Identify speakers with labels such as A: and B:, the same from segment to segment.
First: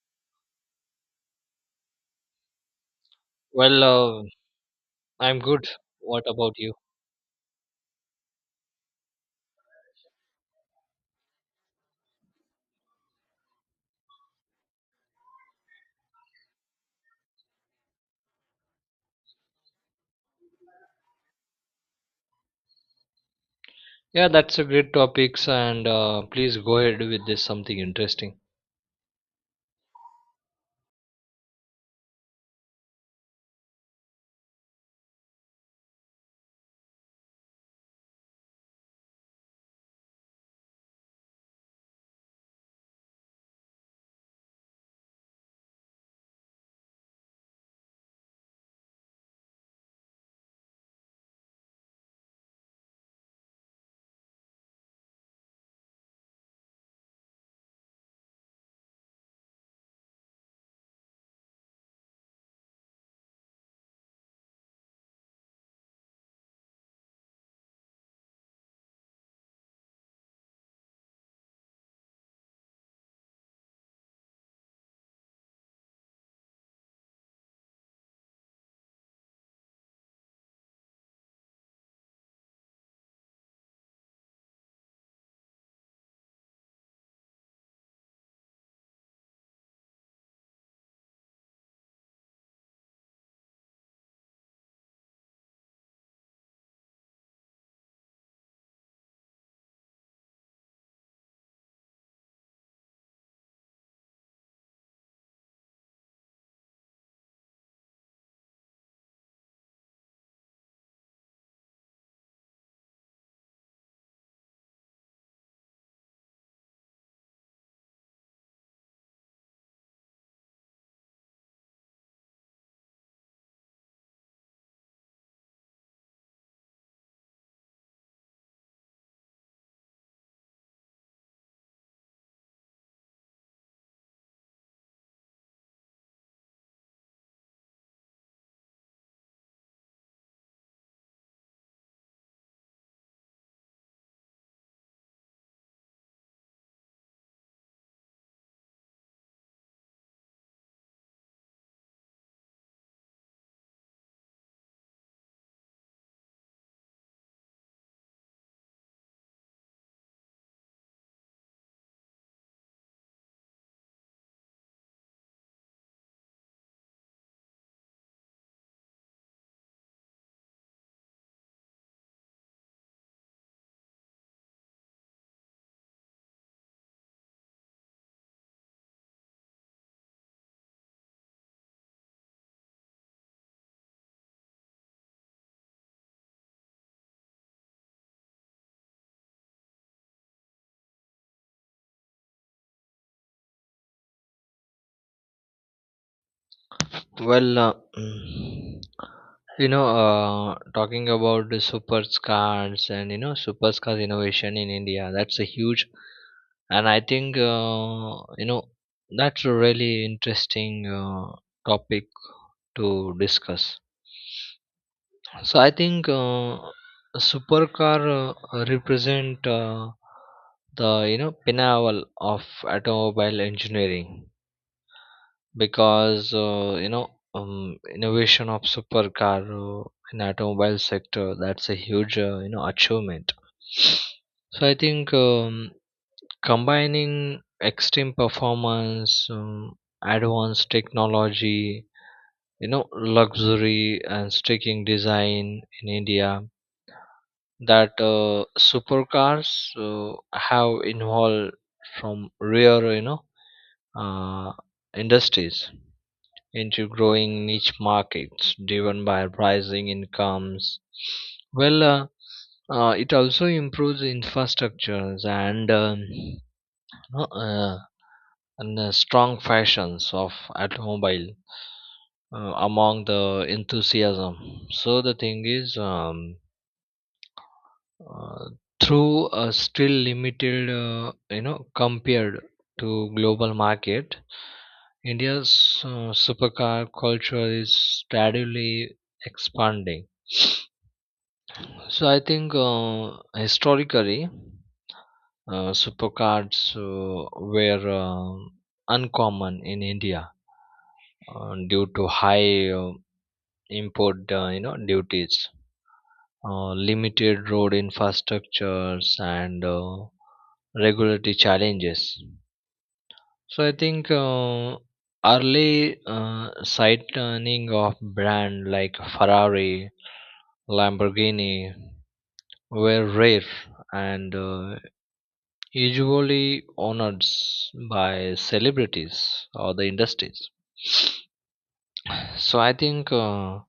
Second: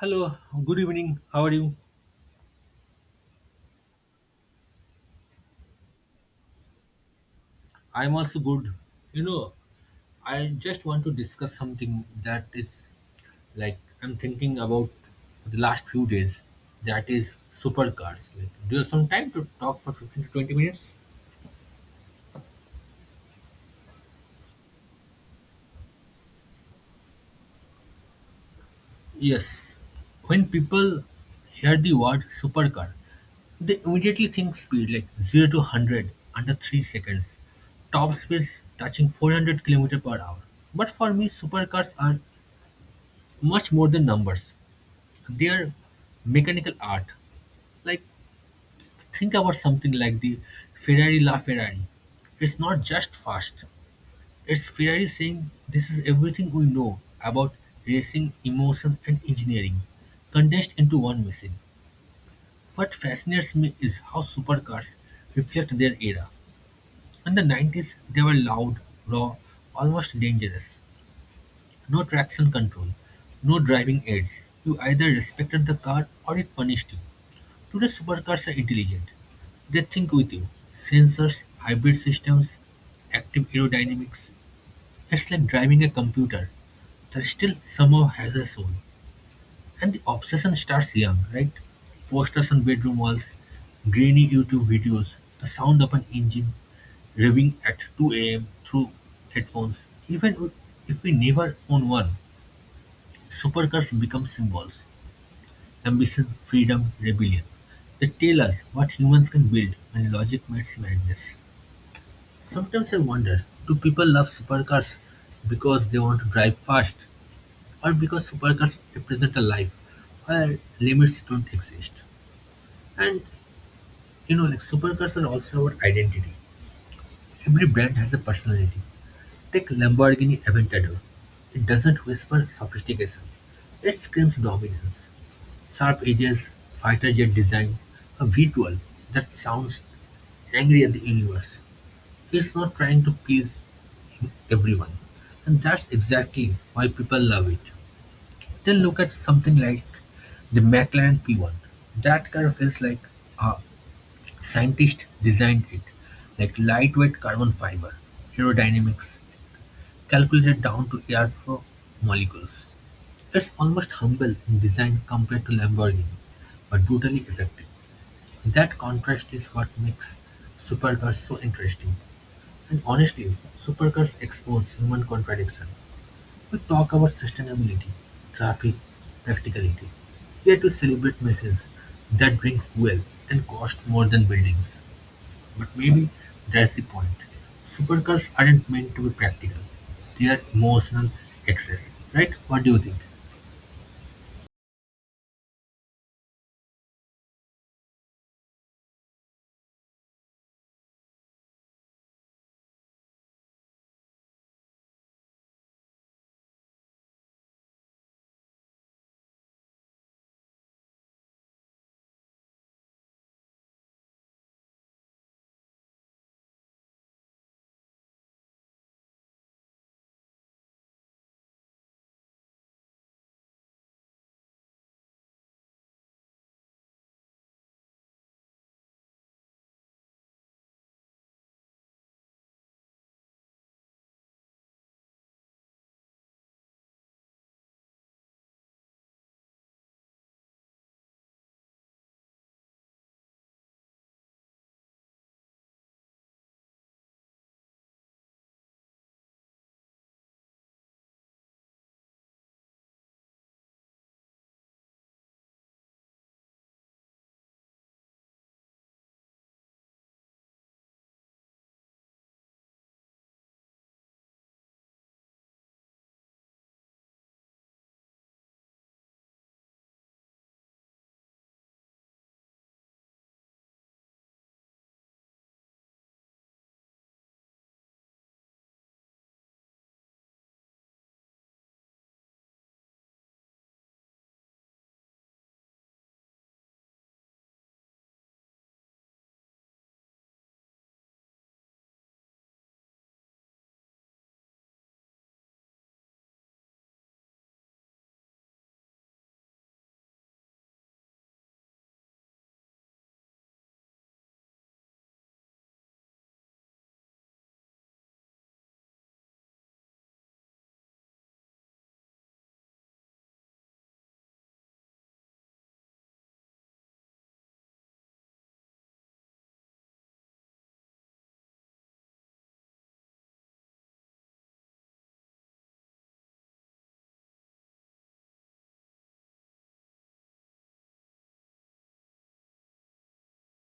A: Hello, good evening. How are you?
B: Well, uh, I'm good. What about you?
A: I'm also good. You know, I just want to discuss something that is like I'm thinking about the last few days. That is supercars. Like, do you have some time to talk for 15 to 20 minutes?
B: Yeah, that's a great topics, and please go ahead with this something interesting.
A: Yes. When people hear the word supercar, they immediately think speed like 0 to 100 under 3 seconds, top speeds touching 400 kilometers per hour. But for me, supercars are much more than numbers. They're mechanical art. Like, think about something like the Ferrari La Ferrari. It's not just fast, it's Ferrari saying, This is everything we know about racing, emotion, and engineering, condensed into one machine. What fascinates me is how supercars reflect their era. In the 90s, they were loud, raw, almost dangerous. No traction control, no driving aids. You either respected the car or it punished you. Today, supercars are intelligent. They think with you. Sensors, hybrid systems, active aerodynamics. It's like driving a computer that still somehow has a soul. And the obsession starts young, right? Posters on bedroom walls, grainy YouTube videos, the sound of an engine revving at 2 a.m. through headphones. Even if we never own one, supercars become symbols. Ambition, freedom, rebellion. They tell us what humans can build when logic meets madness. Sometimes I wonder, do people love supercars because they want to drive fast or because supercars represent a life where limits don't exist? And you know, like supercars are also our identity. Every brand has a personality. Take Lamborghini Aventador. It doesn't whisper sophistication. It screams dominance. Sharp edges, fighter jet design, a V12 that sounds angry at the universe. It's not trying to please everyone. And that's exactly why people love it. They look at something like the McLaren P1. That car feels like a scientist designed it, like lightweight carbon fiber, aerodynamics, calculated down to airflow molecules. It's almost humble in design compared to Lamborghini, but brutally effective. That contrast is what makes supercars so interesting. And honestly, supercars expose human contradiction. We talk about sustainability, traffic, practicality. Yet we celebrate machines that drink fuel and cost more than buildings. But maybe that's the point: supercars aren't meant to be practical. They're emotional excess, right? What do you think?
B: Well, mm, talking about the supercars and supercars innovation in India, that's a huge, and I think that's a really interesting topic to discuss. So I think a supercar represent the pinnacle of automobile engineering because innovation of supercar in automobile sector that's a huge achievement. So I think combining extreme performance, advanced technology, luxury and striking design in India that supercars have involved from rare uh, industries into growing niche markets driven by rising incomes well it also improves infrastructures and no, and strong fashions of automobile among the enthusiasm so the thing is uh, through a still limited compared to global market india's supercar culture is steadily expanding so I think historically supercars uh, were uncommon in india due to high import duties limited road infrastructures and regulatory challenges. So I think early sightning of brand like Ferrari, Lamborghini were rare and usually honored by celebrities or the industries. So I think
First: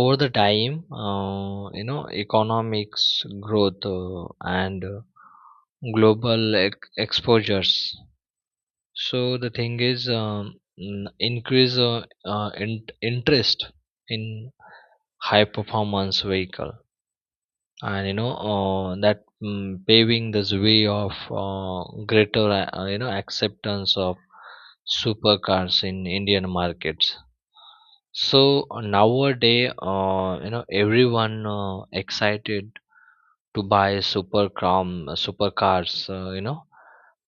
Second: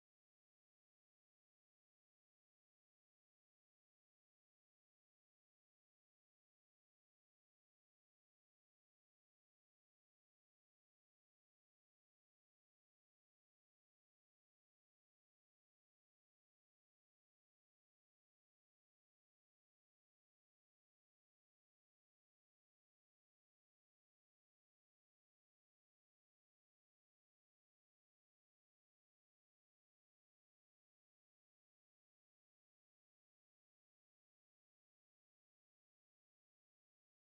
B: over the time, economics growth and global exposures. So the thing is, increase interest in high performance vehicle, and that paving this way of greater acceptance of supercars in Indian markets. So nowadays, everyone excited to buy supercars,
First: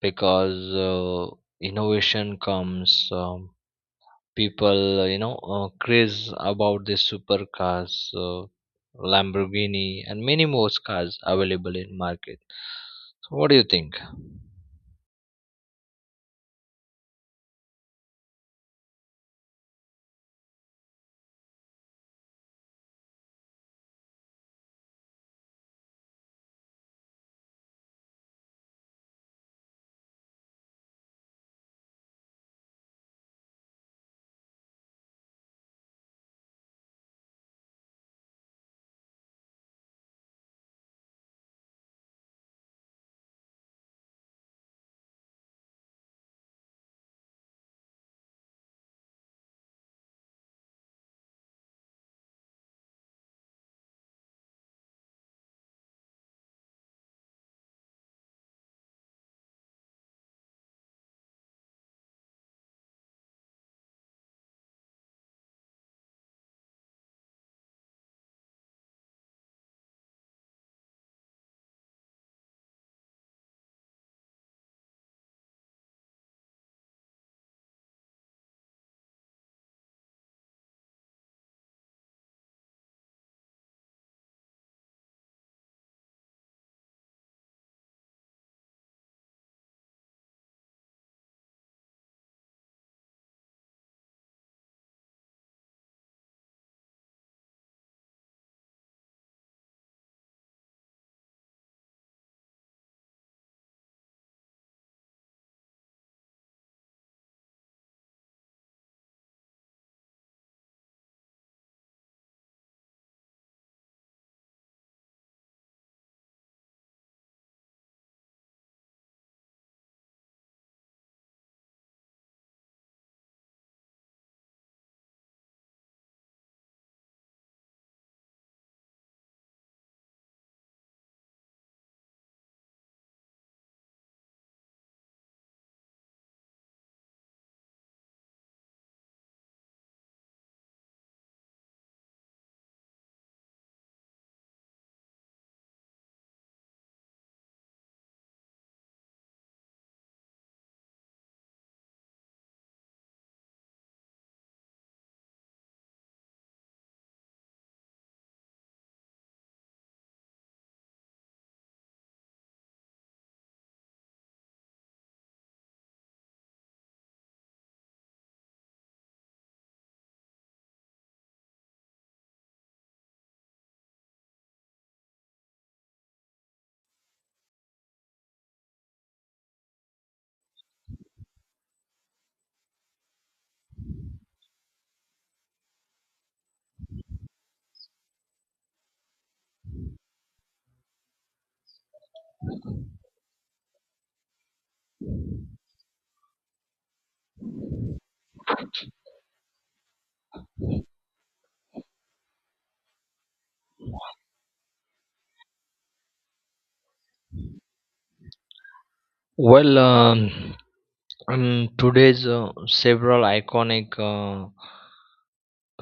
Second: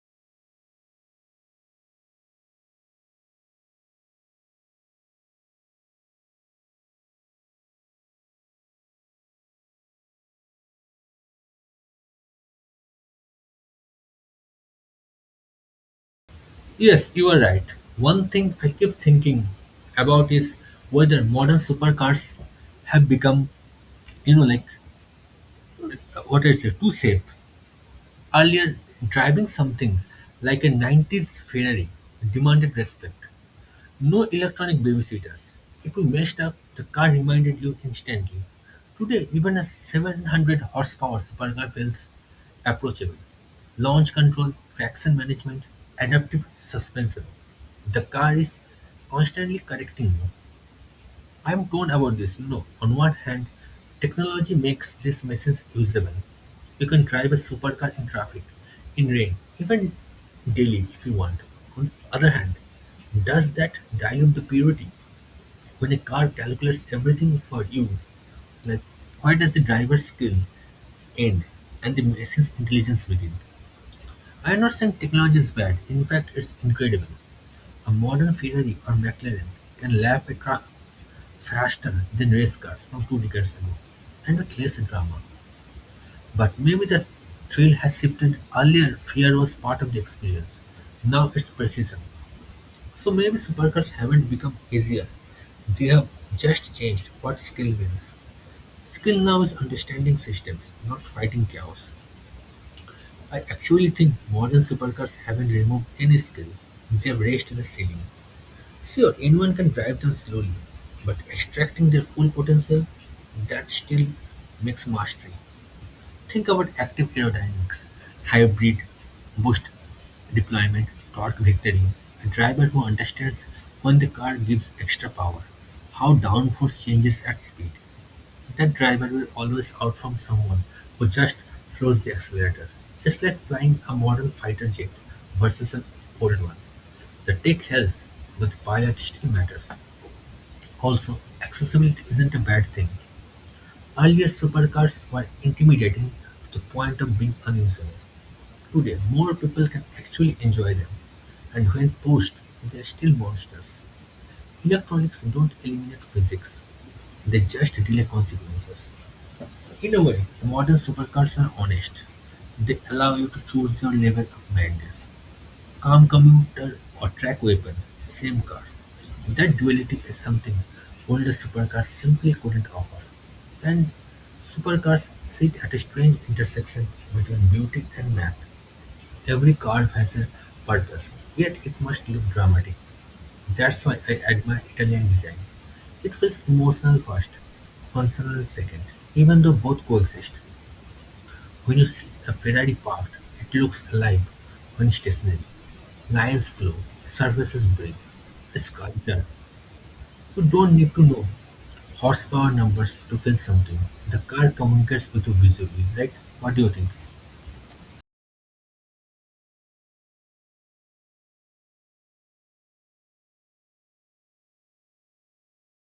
B: because innovation comes. People, craze about these supercars, uh, Lamborghini, and many more cars available in market. So what do you think?
A: Yes, you are right. One thing I keep thinking about is whether modern supercars have become, you know, like what I said, too safe. Earlier, driving something like a 90s Ferrari demanded respect. No electronic babysitters. If you messed up, the car reminded you instantly. Today, even a 700 horsepower supercar feels approachable. Launch control, traction management, adaptive suspension. The car is constantly correcting you. I'm torn about this. You know, on one hand, technology makes these machines usable. You can drive a supercar in traffic, in rain, even daily if you want. On the other hand, does that dilute the purity when a car calculates everything for you? Like, why does the driver's skill end and the machine's intelligence begin? I am not saying technology is bad. In fact, it's incredible. A modern Ferrari or McLaren can lap a truck faster than race cars from two decades ago, and with less drama. But maybe the thrill has shifted. Earlier, fear was part of the experience. Now it's precision. So maybe supercars haven't become easier. They have just changed what skill means. Skill now is understanding systems, not fighting chaos. I actually think modern supercars haven't removed any skill. They've raised the ceiling. Sure, anyone can drive them slowly, but extracting their full potential, that still makes mastery. Think about active aerodynamics, hybrid boost deployment, torque vectoring, a driver who understands when the car gives extra power, how downforce changes at speed. That driver will always outperform someone who just floors the accelerator. It's like flying a modern fighter jet versus an old one. The tech helps, but the pilot still matters. Also, accessibility isn't a bad thing; earlier supercars were intimidating to the point of being unusable. Today, more people can actually enjoy them, and when pushed, they're still monsters. Electronics don't eliminate physics, they just delay consequences. In a way, modern supercars are honest. They allow you to choose your level of madness. Calm commuter or track weapon, same car. That duality is something older supercars simply couldn't offer. And supercars sit at a strange intersection between beauty and math. Every car has a purpose, yet it must look dramatic. That's why I admire Italian design. It feels emotional first, functional second, even though both coexist. When you see a Ferrari parked, it looks alive when stationary. Lines flow, surfaces break. A sculpture, you don't need to know horsepower numbers to feel something. The car communicates with you visually, right? What do you think?
B: Well, um, today's several iconic.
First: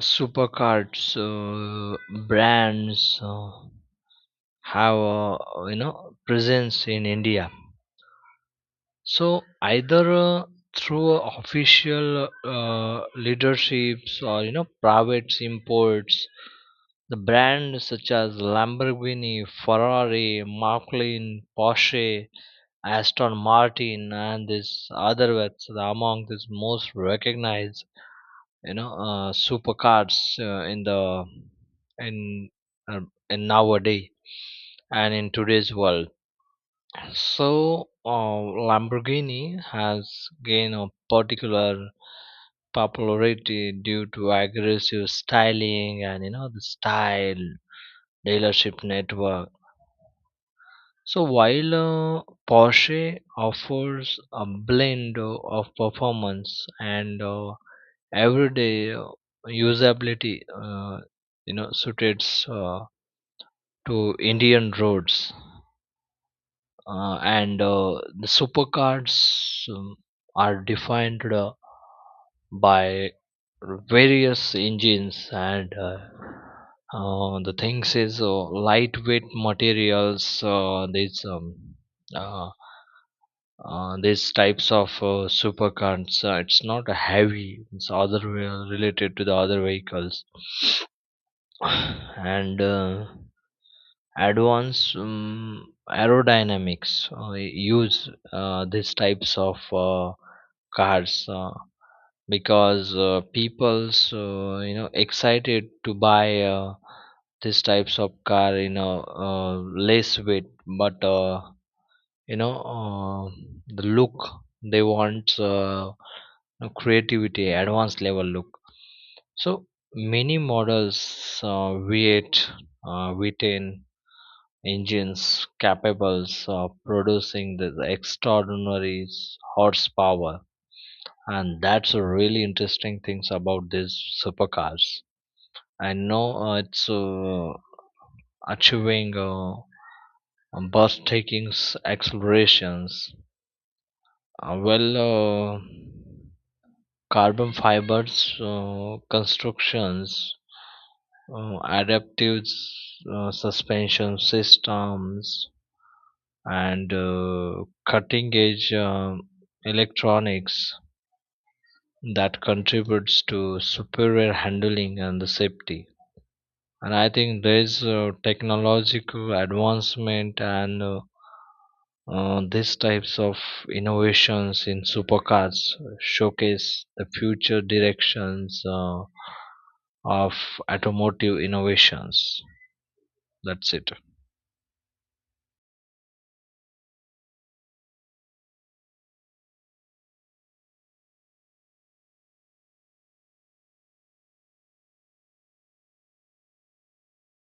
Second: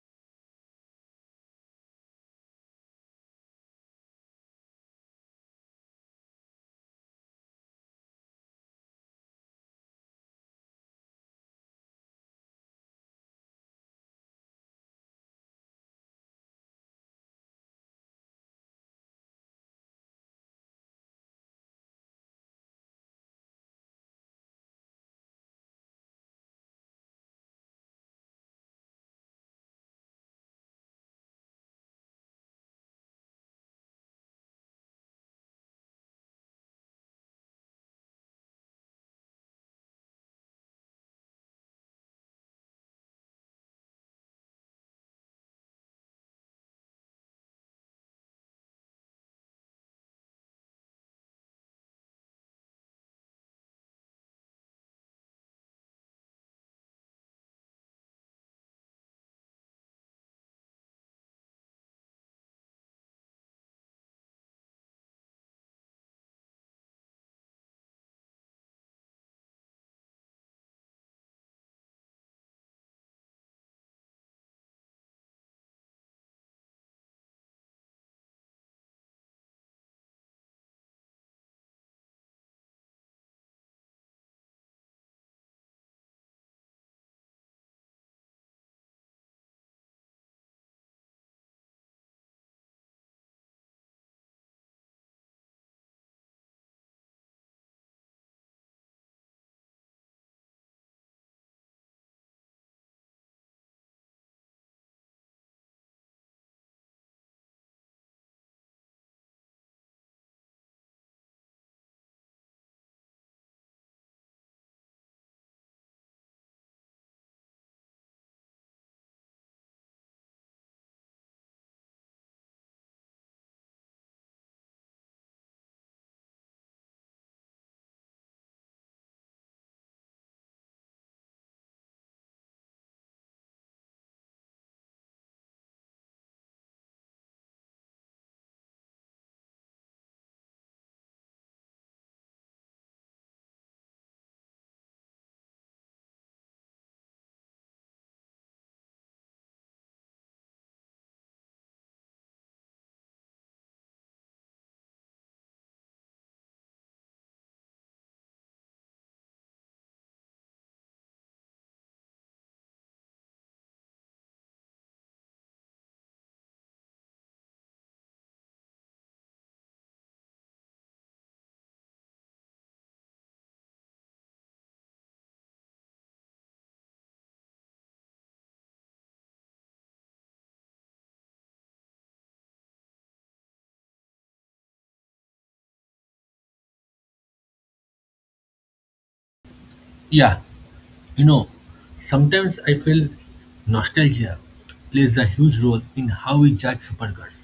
B: Supercards brands have a presence in india so either through official leaderships or private imports the brands such as Lamborghini, Ferrari, McLaren, Porsche, Aston Martin, and this other ones are among these most recognized supercars in the in uh, in nowadays and in today's world so uh, lamborghini has gained a particular popularity due to aggressive styling and the style dealership network so while porsche offers a blend of performance and everyday usability suited to Indian roads and the supercars are defined by various engines and the things is lightweight materials uh, these types of supercars it's not heavy it's other way related to the other vehicles and advanced aerodynamics use these types of cars because people's excited to buy these types of car less weight but you know uh, the look they want creativity advanced level look so many models v8 v10 engines capable of producing this extraordinary horsepower and that's a really interesting things about these supercars I know it's achieving taking accelerations uh, well uh, carbon fibers constructions adaptive suspension systems and cutting edge electronics that contributes to superior handling and the safety and I think there's technological advancement and these types of innovations in supercars showcase the future directions of automotive innovations that's it
A: Yeah, you know, sometimes I feel nostalgia plays a huge role in how we judge supercars.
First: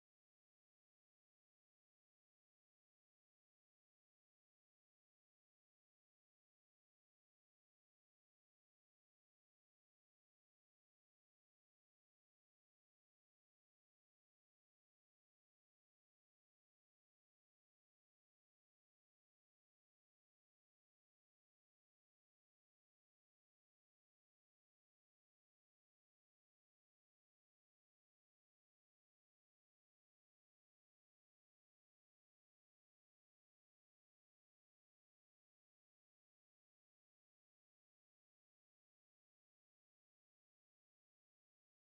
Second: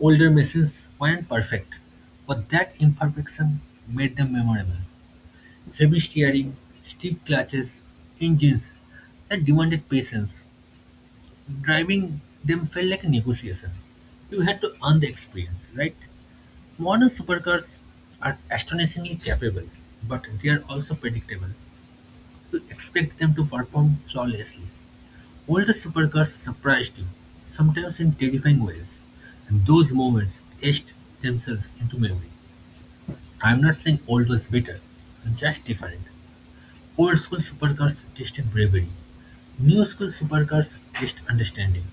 A: Older machines weren't perfect, but that imperfection made them memorable. Heavy steering, stiff clutches, engines that demanded patience. Driving them felt like a negotiation. You had to earn the experience, right? Modern supercars are astonishingly capable, but they are also predictable. You expect them to perform flawlessly. Older supercars surprised you, sometimes in terrifying ways, and those moments etched themselves into memory. I'm not saying old was better, just different. Old school supercars tested bravery; new school supercars test understanding.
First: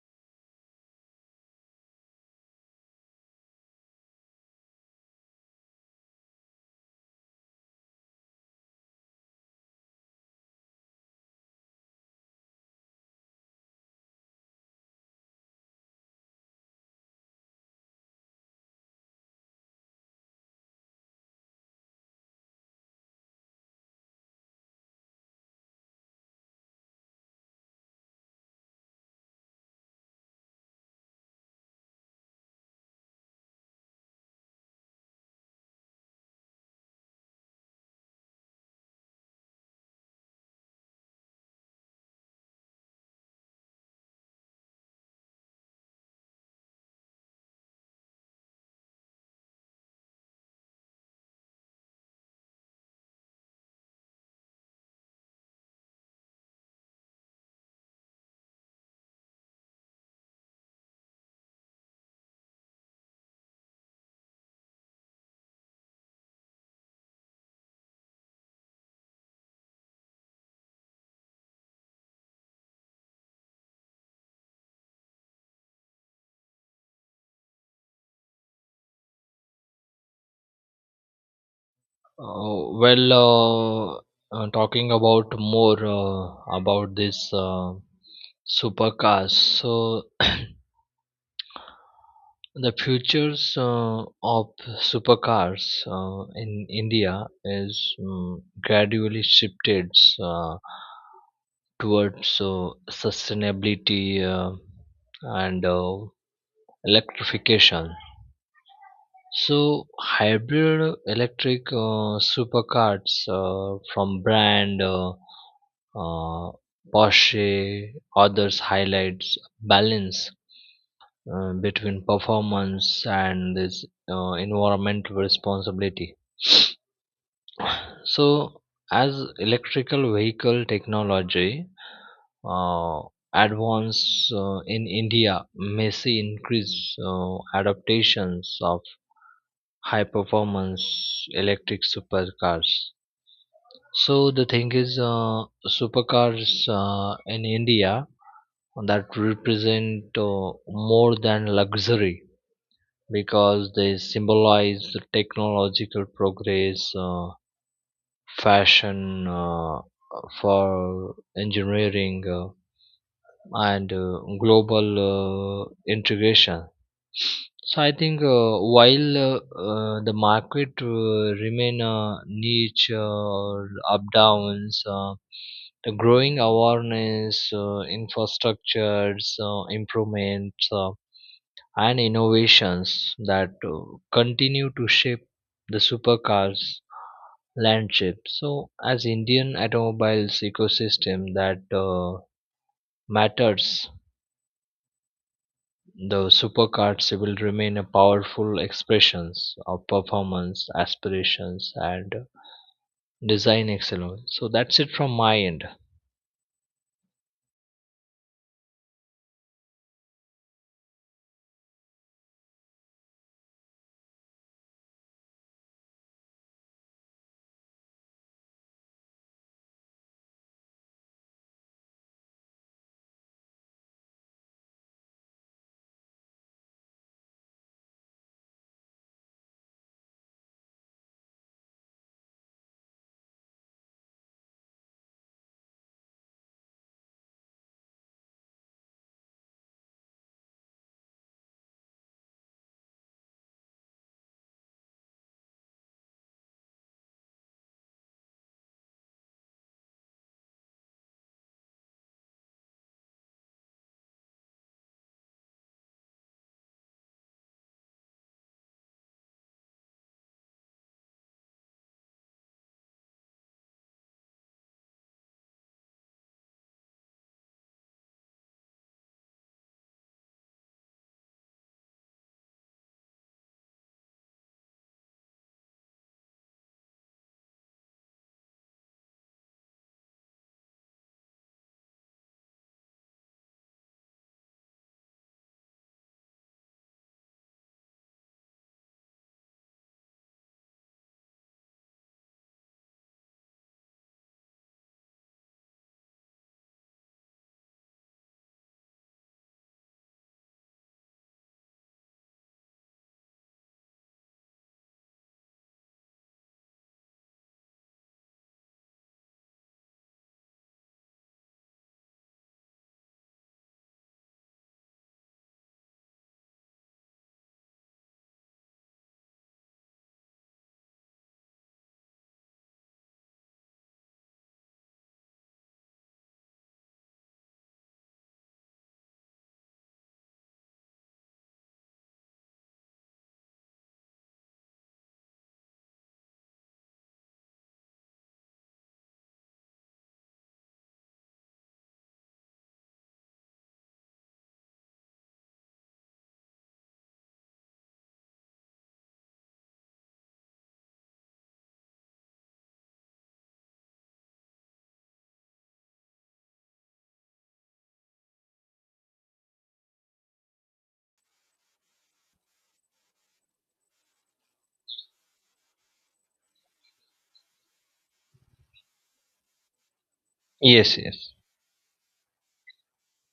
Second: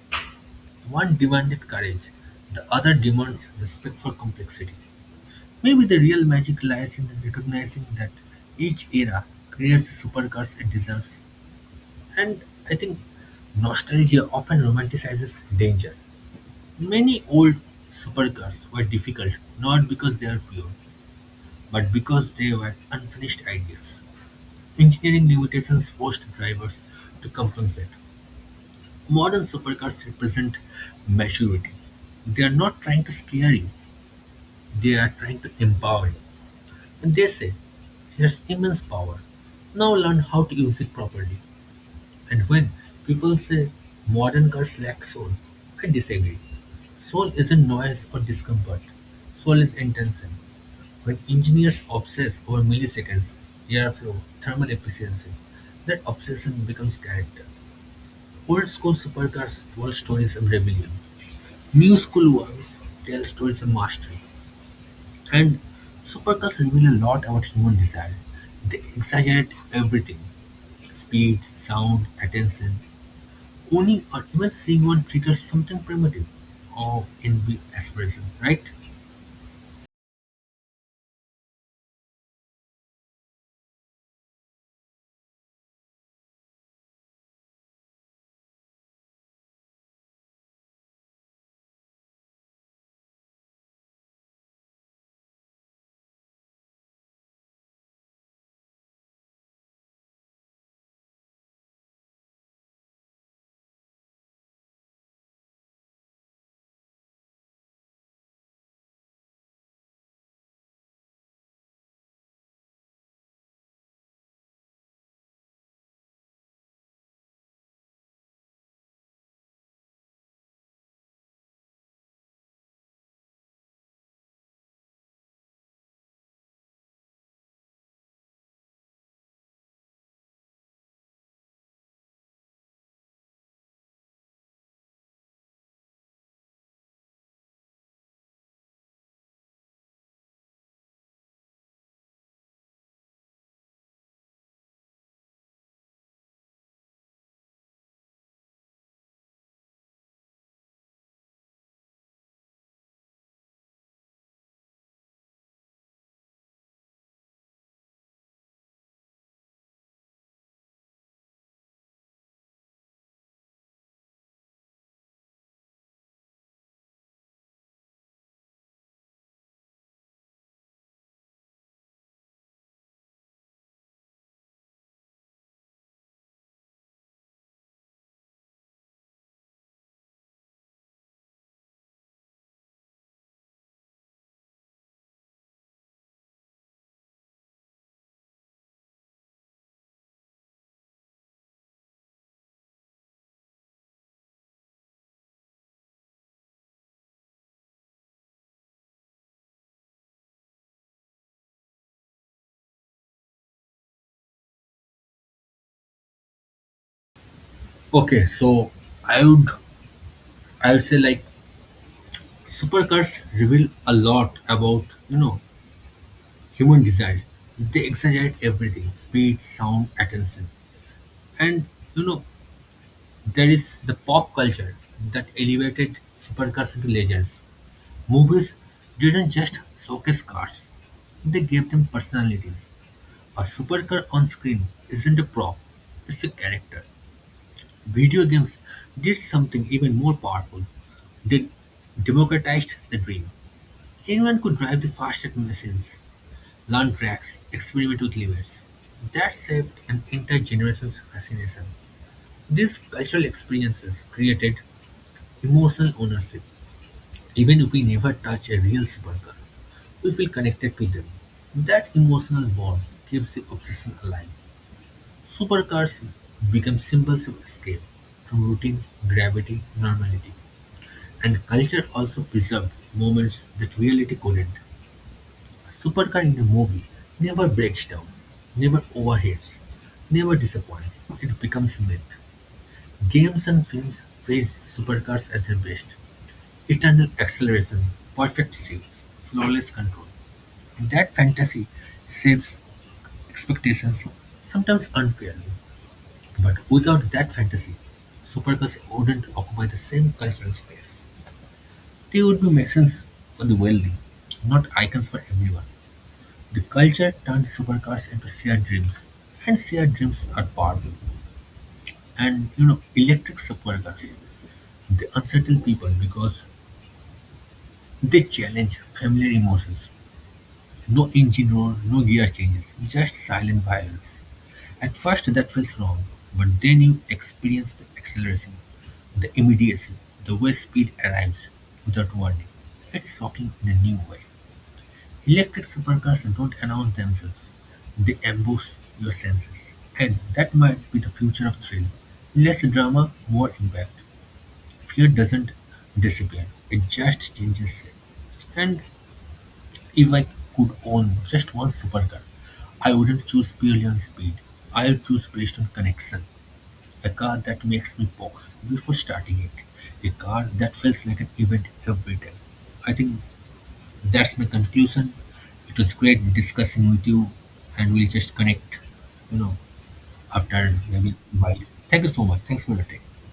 A: One demanded courage, the other demands respect for complexity. Maybe the real magic lies in recognizing that each era creates the supercars it deserves. And I think nostalgia often romanticizes danger. Many old supercars were difficult not because they are pure, but because they were unfinished ideas. Engineering limitations forced drivers to compensate. Modern supercars represent maturity. They are not trying to scare you, they are trying to empower you. And they say, here's immense power. Now learn how to use it properly. And when people say modern cars lack soul, I disagree. Soul isn't noise or discomfort. Soul is intention. When engineers obsess over milliseconds, airflow, thermal efficiency, that obsession becomes character. Old school supercars tell stories of rebellion. New school ones tell stories of mastery. And supercars reveal a lot about human desire. They exaggerate everything speed, sound, attention. Owning or even seeing one triggers something primitive. Oh, envy, aspiration, right?
B: uh, well uh, talking about more about this Supercars. So the futures of supercars in India is gradually shifted uh, towards sustainability and electrification. So hybrid electric supercars from brand uh, Porsche others highlights balance between performance and this environmental responsibility. So, as electrical vehicle technology uh, advance in India may see increased adaptations of high performance electric supercars. So the thing is, supercars in India that represent more than luxury because they symbolize the technological progress, fashion, for engineering, and global integration. So I think while the market remain niche or up downs, the growing awareness, infrastructures, improvements. And innovations that continue to shape the supercars landscape. So, as Indian automobiles ecosystem that matters, the supercars will remain a powerful expressions of performance, aspirations, and design excellence. So that's it from my end.
A: Okay, so I would I would say like supercars reveal a lot about you know human desire. They exaggerate everything: speed, sound, attention, and you know there is the pop culture that elevated supercars into legends. Movies didn't just showcase cars; they gave them personalities. A supercar on screen isn't a prop; it's a character. Video games did something even more powerful. They democratized the dream. Anyone could drive the fastest machines, learn tracks, experiment with levers. That shaped an entire generation's fascination. These cultural experiences created emotional ownership. Even if we never touch a real supercar, we feel connected to them. That emotional bond keeps the obsession alive. Supercars become symbols of escape from routine, gravity, normality. And culture also preserved moments that reality couldn't. A supercar in a movie never breaks down, never overheats, never disappoints. It becomes myth. Games and films praise supercars at their best. Eternal acceleration, perfect shifts, flawless control. That fantasy shapes expectations, sometimes unfairly. But without that fantasy, supercars wouldn't occupy the same cultural space. They would be machines for the wealthy, not icons for everyone. The culture turned supercars into shared dreams, and shared dreams are powerful. And you know, electric supercars, they unsettle people because they challenge familiar emotions. No engine roar, no gear changes, just silent violence. At first, that felt wrong, but then you experience the acceleration, the immediacy, the way speed arrives without warning. It's shocking in a new way. Electric supercars don't announce themselves, they ambush your senses. And that might be the future of thrill. Less drama, more impact. Fear doesn't disappear, it just changes shape. And if I could own just one supercar, I wouldn't choose purely on speed. I would choose based on connection. A car that makes me pause before starting it. A car that feels like an event every day. I think that's my conclusion. It was great discussing with you, and we'll just connect, you know, after
B: Yes,
A: maybe
B: yes.
A: a while. Thank you so much. Thanks for your time.